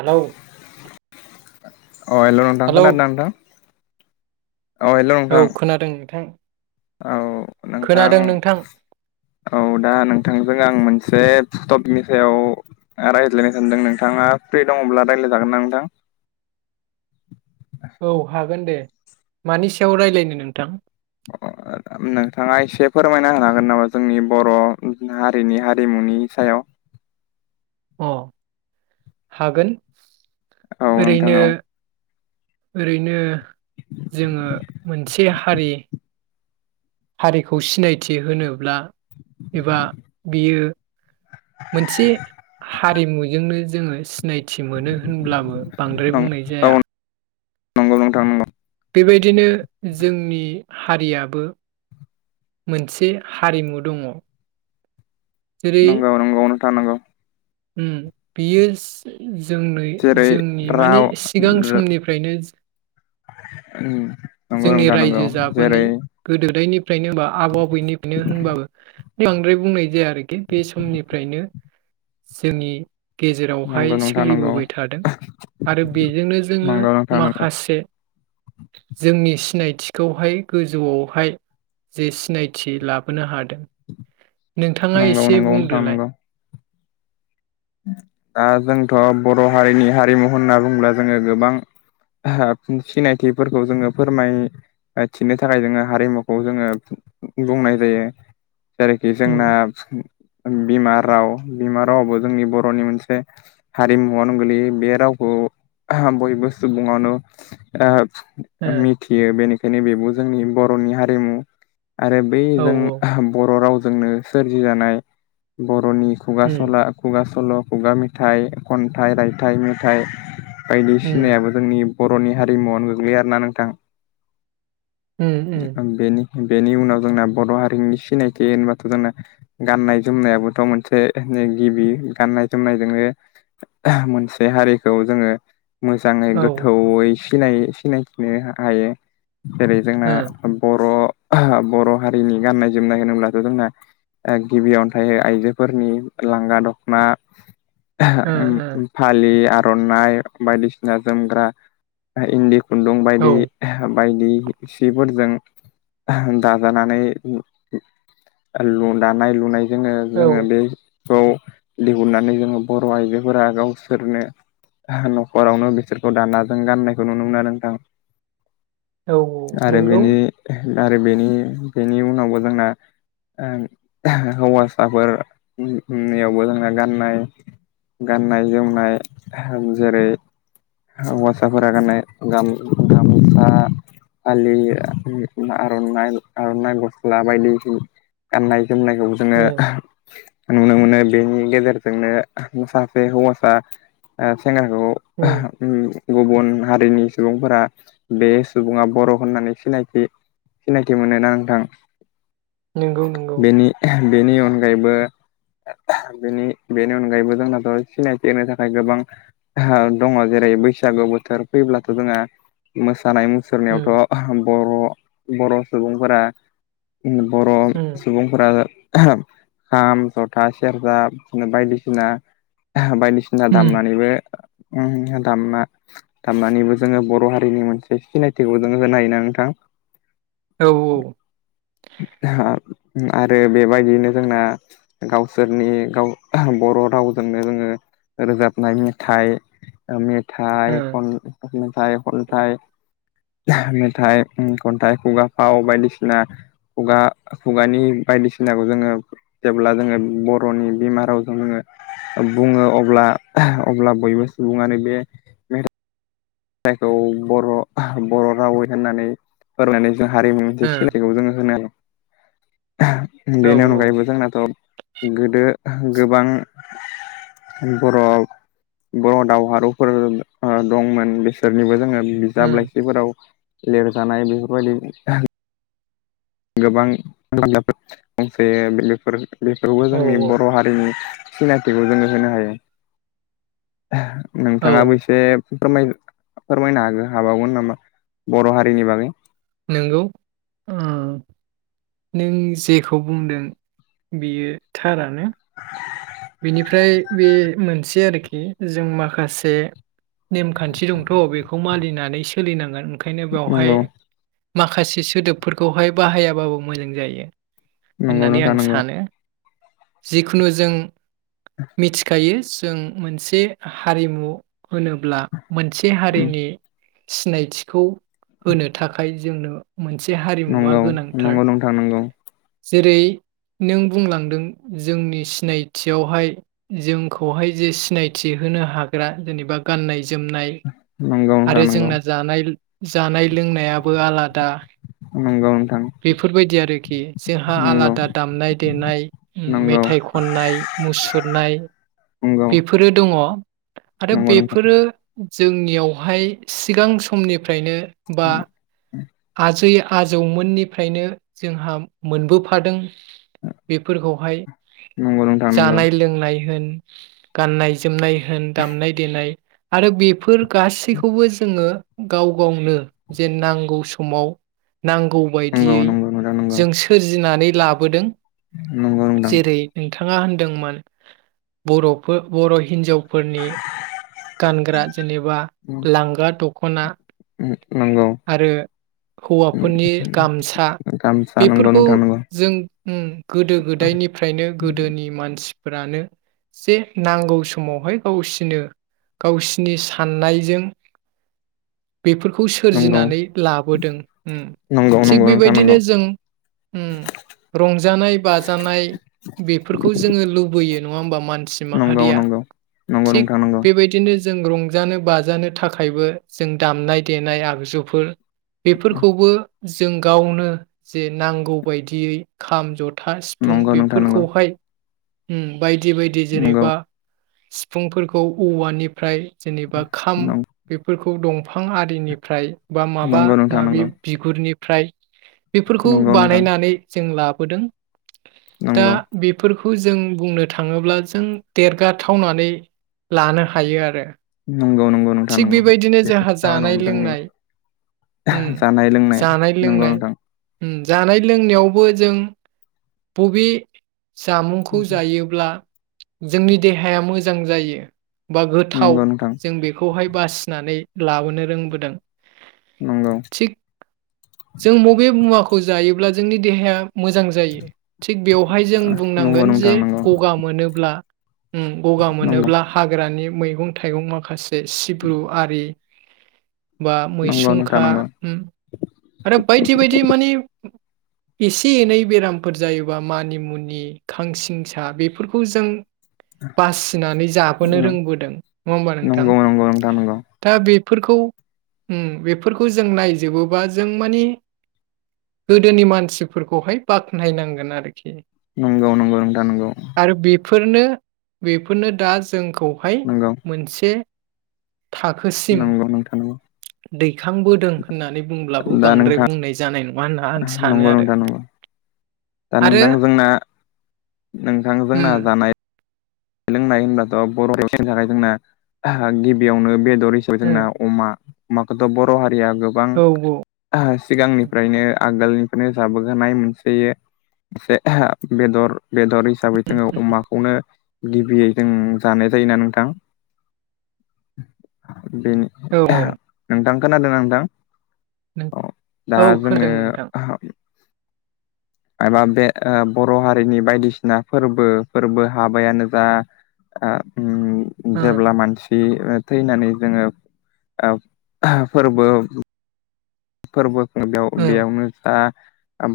Hello. अ hello नोंथां hello खोनादोंना नोंथां? औ हेल' नोंथां औ खोनादों नोंथां। औ नोंथां। औ दा नोंथांजों आं मोनसे फुटपनि सायाव। रायज्लायनो होनदों नोंथाङा फ्रि दंङब्ला रायज्लायजागोन ना नोंथां? औ हागोन दे मानि सायाव रायलायनो नोंथां। [unintelligible] ओम नोंथाङा एसे फोरमायना हानांगोन नामा जोंनि बर' हारिनि हारिमुनि सायाव? [inaudible] अ हागोन औ नोंथां ओरैनो औ ओरैनो जोङो मोनसे हारि हारिखौ सिनायथि होनोब्ला एबा बियो मोनसे हारिमुजोंनो जोङो सि सिनायथि मोनो होनब्लाबो बांद्राय बुंनाय औ जाया नंगौ नोंथां नंगौ बेबायदिनो जोंनि हारियाबो मोनसे हारिमु दङ जेरै नंगौ नंगौ नोंथां नंगौ उम बेयो जोंनि जेरै जोंनि माने राव सिगां समनिफ्रायनो उम जोंनि रायजो जाबोनाय गोदो गोदायनि फ्रायनो होनबा आबौ आबैनिफ्रायनो होनबाबो बांद्राय बुंनाय जाया आरोखि बे समनिफ्रायनो जोंनि गेजेरावहाय नंगौ नोंथां नंगौ सोलिबोबाय थादों आरो बेजोंनो जोङो नंगौ नोंथां नंगौ माखासे जोंनि सिनायथिखौहाय गोजौआवहाय जे सिनायथि लाबोनो हा- दों नोंथाङा नंगौ एसे नंगौ नोंथां बुंदोलाय नंगौ दा जोंथ' बर' हारिनि हारिमु होनना बुंब्ला जोङो गोबां सिनायथिफोरखौ जोङो फोरमाय- थिनो थाखाय जोङो हारिमुखौ जोङो बुंनाय जायो जेरैखि उम जोंना बिमा राव बिमा रावाबो जोंनि बर'नि मोनसे हारिमुवानो गोलैयो बे रावखौ बयबो सुबुङानो ओ मिथियो बेनिखायनो बेबो जोंनि बर'नि हारिमु आरो औ बैजों बर' रावजोंनो सोरजि जानाय ब- र'नि खुगा उम सला खुगा सल' खुगा मेथाइ खन्थाइ रायथाइ मेथाइ उम बायदिसिनायाबो जोंनि बर'नि हारिमुवावनो गोग्लैयो आरोना नोंथां उम उम आं बेेनि बेनि उनाव जोंना बर' हारिनि सिनायथि होनबाथ' जोंना गाननाय जोमनायाबोथ' मोनसे गिबि गाननाय जोमनायजोंनो मोनसे हारिखौ जोङो मोजाङै औ ओ गोथौयै सिनाय सिनायथिनो हायो जेरै जोंना बर' बर' हारिनि गाननाय जोमनाय होनोब्लाथ' जोंना गिबियावनो थायो आइजोफोरनि लांगा दखना ओ ओ फालि आ- र'नाइ बायदिसिना जोमग्रा इन्दि खुन्दुं औ बायदि बायदि सिफोरजों दाजानानै दानाय लुनायजोंनो जोङो औ बे खौ दिहुननानै जोङो बर' आइजोफोरा गावसोरनो न'खरावनो बिसोरखौ दाना जों गाननायखौ नुनो मोनो आरो नोंथां औ आरो नंगौ बेनि आरो बेनि बेनि उनावबो जोंना हौवासाफोर नियावबो जोंना गाननाय गाननाय जोमनाय जेरै हौवासाफोरा गान्नाय गामसा फालि आर'नाइ आर'नाइ गस्ला बायदि गाननाय जोमनायखौ जोङो उम नुनो मोनो बेनि गेजेरजोंनो सासे हौवासा सेंग्राखौ उम ओम गुबुन हारिनि सुबुंफोरा बे सुबुङा बर' होननानै सिनायथि सिनायथि मोनोना नोंथां नोंगौ नोंगौ बेनि बेनि अनगायैबो बेनि बेनि अनगायैबो जोंनाथ' सिनायथि होनो थाखाय गोबां दङ जे जेरै बैसागु बोथोर फैयोब्लाथ जोङा मोसा सानाय मुसुरनायावथ उम बर' बर' सुबुंफोरा बर' उम सुबुंफोरा खाम था सेरजा बायदिसिना बायदिसिना उम दामनानैबो दामना दामनानैबो जोङो बर' हारिनि मोनसे सिनायथिखौ जोङो होनो हायोना नोंथां [inaudible] औ औ आरो बेबायदियैनो जोंना गावसोरनि गाव बर' रावजोंनो जोङो रोजाबनाय मेथाइ औ मेथाइ खन‌ मेथाइ खनथाइ मेथाइ खन्थाइ खुगा फाव बायदिसिना खुगा खुगानि बायदिसिनाखौ जोङो जेब्ला जोङो बर'नि बिमा रावजों जोङो बुङो अब्ला अब्ला बयबो सुबुङानो बे जायखौ बर' बर' रावै होननानै फोरमायनाय जों हारिमु मोनसे सिनायखौ जोङो होनो हायो ओ बेनि अनगायैबो जोंनाथ गोदो गोबां बर' बर' दावहारुफोर दंमोन बे सोरनिबो जोङो औ बिजाब लाइसिफोराव लिरजानाय बेफोरबायदि गोबां [inaudible] गंसे बेफोर बेफोरबो ओ औ जोंनि बर' हारिनि सिनायथिखौ जोङो होनो हायो औ नोंथाङाबो एसे फोरमायनु फोरमायनो हागो हाबावगोन नामा बर' हारिनि बागै नोंगौ ओ नों जेखौ बुंदों बेयो थारानो बेनिफ्राय बे मोनसे आरो खि जों माखासे नेमखान्थि दंथ' बेखौ मानिनानै सोलिनांगोन ओंखायनो बेवहाय नंगौ माखासे सोदोबफोरखौहाय बाहायाबाबो मोजां जायो नंगौ होननानै नोंथां आं नंगौ सानो जिखुनु जों मिथिखायो जों मोनसे हारिमु होनोब्ला मोनसे हारिनि सिनायथिखौ होनो थाखाय जोंनो मोनसे हारिमुवा नंगौ गोनांथार नंगौ नोंथां नंगौ जेरै नों बुंलांदों जोंनि सिनायथियावहाय जोंखौहाय जे सिनायथि हो नो हाग्रा जेनेबा गाननाय जोमनाय नंगौ नोंथां आरो नंगौ जोंना जानाय जानाय लोंनायाबो आलादा नंगौ नोंथां बेफोरबायदि आरोखि जोंहा नंगौ आलादा दामनाय देनाय नंगौ मेथाइ खननाय सुरनाय नंगौ बेफोरो दङ आरो नंगौ नोंथां बेफोरो जोंनियावहाय सिगां समनिफ्रायनो बा आजै आजौमोननिफ्रायनो जोंहा मोनबोफादों बेफोरखौहाय नंगौ नोंथां नंगौ जानाय लोंनाय होन [inaudible] गाननाय जोमनाय होन दामनाय देनाय आरो बेफोर गासैखौबो जोङो गाव वनो जे नांगौ स समाव नंगौ नांगौबायदियै नंगौ जों नोंथां सोरजिनानै लाबोदों नंगौ नोंथां थाङा होनदोंमोन बर'फो बर' हिनजाव फोरनि गानग्रा जेनेबा लांगा दखना। नंगौ। आरो हौवाफोरनि गामसा गामसा नंगौ बेफोरखौ नोंथां नंगौ जों गोदो गोदायनिफ्रायनो गोदोनि मानसि फोरानो जे नांगौ समावहाय गावसिनो गावसिनि साननायजों। [inaudible] बेफोरखौ नंगौ सोरजिनानै लाबोदों नंगौ थिग नंगौ नोंथां नंगौ बेबायदिनो जों। रंजानाय बाजानाय बेफोरखौ जोङो लुबैयो नङा होमबा मानो। मानसि नंगौ माहारिया नंगौ नंगौ थिख नोंथां नंगौ बेबायदिनो। जों रंजानो बाजानो थाखायबो जों दामनाय देनाय आगजुफोर बेफोरखौबो जों गावनो जे नांगौ बायदियै खाम, जथा था सिफुं नंगौ नोंथां नंगौ बेफोरखौहाय बायदि बायदि नंगौ जेनेबा सिफुंफोरखौ औवानिफ्राय जेनेबा खाम बेफोरखौ खौ दंफां आरिनिफ्राय बा माबा नंगौ नोंथां माबि नंगौ बिगुरनि ओमफ्राय बेफोरखौ नंगौ नोंथां बानायनानै जों लाबोदों। दा नंगौ बेफोरखौ। बेखौ जों बुंनो थाङोब्ला जों देरगाथावनानै लानो हायो आरो। नंगौ नंगौ नोंथां थिग नंगौ बेबायदिनो बेनि जोंहा जाहोनाव जानाय जोंनि लोंनाय । उम जानाय लोंनाय जानाय नंगौ लोंनाय। नोंथां जानाय लोंनायावबो जों बबे जामुंखौ जायोब्ला जोंनि देहाया मोजां जायो। बा गोथाव नंगौ नोंथां जों बेखौहाय बासिनानै लाबोनो रोंबोदों। नंगौ थिग जों बबे मुवाखौ जायोब्ला जोंनि देहाया मोजां जायो थिग बेवहाय जों नंगौ बुंनांगोन जे नोंथां नंगौ गगा मोनोब्ला उम गगा नंगौ मोनोब्ला हाग्रानि मैगं थाइगं माखासे सिब्रु आरि बा नंगौ नोंथां मैसुंखा नंगौ आरो बायदि बायदि मानि एसे एनै बेराम फोर जायोबा मानि मुनि खांसिंसा बेफोरखौ जों बासिनानै जाबोनो रोंबोदों नङा होमबा नंगौ नोंथां नोंथां नंगौ दा बे बेफोरखौ बेफोरखौ जों नायजोबोबा जों मानि गोदोनि मानसिफोरखौहाय बाखोनायनांगोन आरोखि। नंगौ नंगौ नोंथां नंगौ। आरो बेफोरनो बेफोरनो दा जोंखौहाय नंगौ मोनसे थाखोसिम नंगौ नोंथां। दैखांबोदों होननानै बुंब्लाबो दा बांद्राय नोंथां बुंनाय जानाय नङा। नङा होनना आं नंगौ सानो आरो। नोंथां नंगौ दा आरो नोंथां जोंना नोंथां उम जोंना जानाय। लोंनाय होनब्लाथ बर' नि थाखाय जोंना गिबियावनो बे हिसाबै जोंना अमा अमाखौथ बर' हारिया गोबां ओ औ सिगांनिफ्रायनो आगोलनिफ्रायनो जाबोखानाय मोनसे बेदर। बेदर हिसाबै जोङो अमाखौनो। गिबियै जों जानाय जायोना नोंथां। बे औ औ नोंथां खोनादों नोंथां। औ अ दा औ खोनादों जोङो। नोंथां माबा बे बर' हारिनि बायदिसिना फोरबो फोरबो हाबायानो जा। ओं जेब्ला मानसि। थैनानै जोङो फोरबो। फोरबोखौ बेयाव ओं बेयावनो जा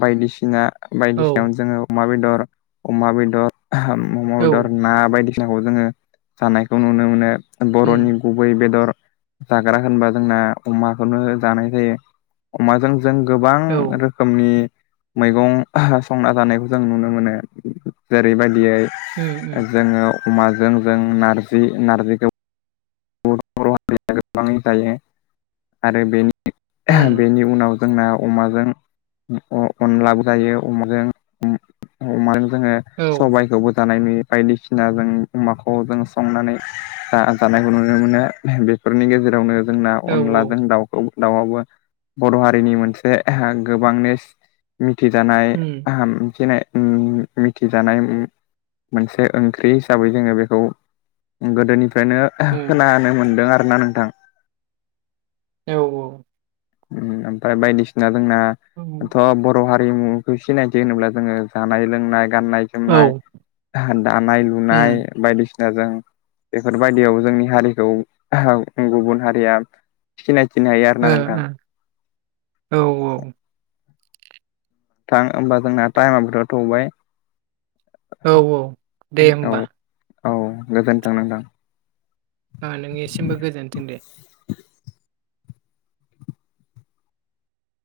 बायदिसिना बायदिसिनायाव औ जोङो अमा अमा बेदर अमा औ बेदर ना बायदिसिना खौ जोङो जानायखौ नुनो मोनो उम बर'नि गुबै बेदर जाग्रा होनबा जोंना अमाखौनो जानाय जायो अमाजों जों गोबां औ रोखोमनि मैगं संना जानायखौ जों नुनो मोनो जेरैबायदि यै उम उम जोङो अमाजों जों नारजि नारजिखौ बर' हारिया गोबाङै जायो आरो उम बेनि उनाव जोंना अमाजों अनलाबो जायो अमाजों जोङो औ सबायखौबो जानाय नुयो बायदिसिना जों अमाखौ जों संनानै जानाय नुनो मोनो बेफोरनि गेजेरावनो जोंना औ अनलाजों दाउखौ दाउबो बर' हारिनि मोनसे गोबांनो फुरथि दानाय उम आम बिथिनाय मिथिजानाय मोनसे ओंख्रि हिसाबै जोङो बेखौ गोदोनिफ्रायनो उम खोनानो मोनदों आरोना नोंथां औ औ ओमफ्राय बायदिसिना उम जोंनाथ' बर' हारि हारिमुखौ सिनायथि होनोब्ला जोङो जानाय लोंनाय गाननाय ओ जोमनाय दानाय लुनाय बायदिसिना जों बेफोरबायदियाव जोंनि हारिखौ गुबुन हारिया सिनाय ओ औ औ थां होमबा जोंना टाइमबोथ' थौबाय औ औ दे औ होमबा औ गोजोन थों नोंथां नोंनिसिमबो गोजोनथों दे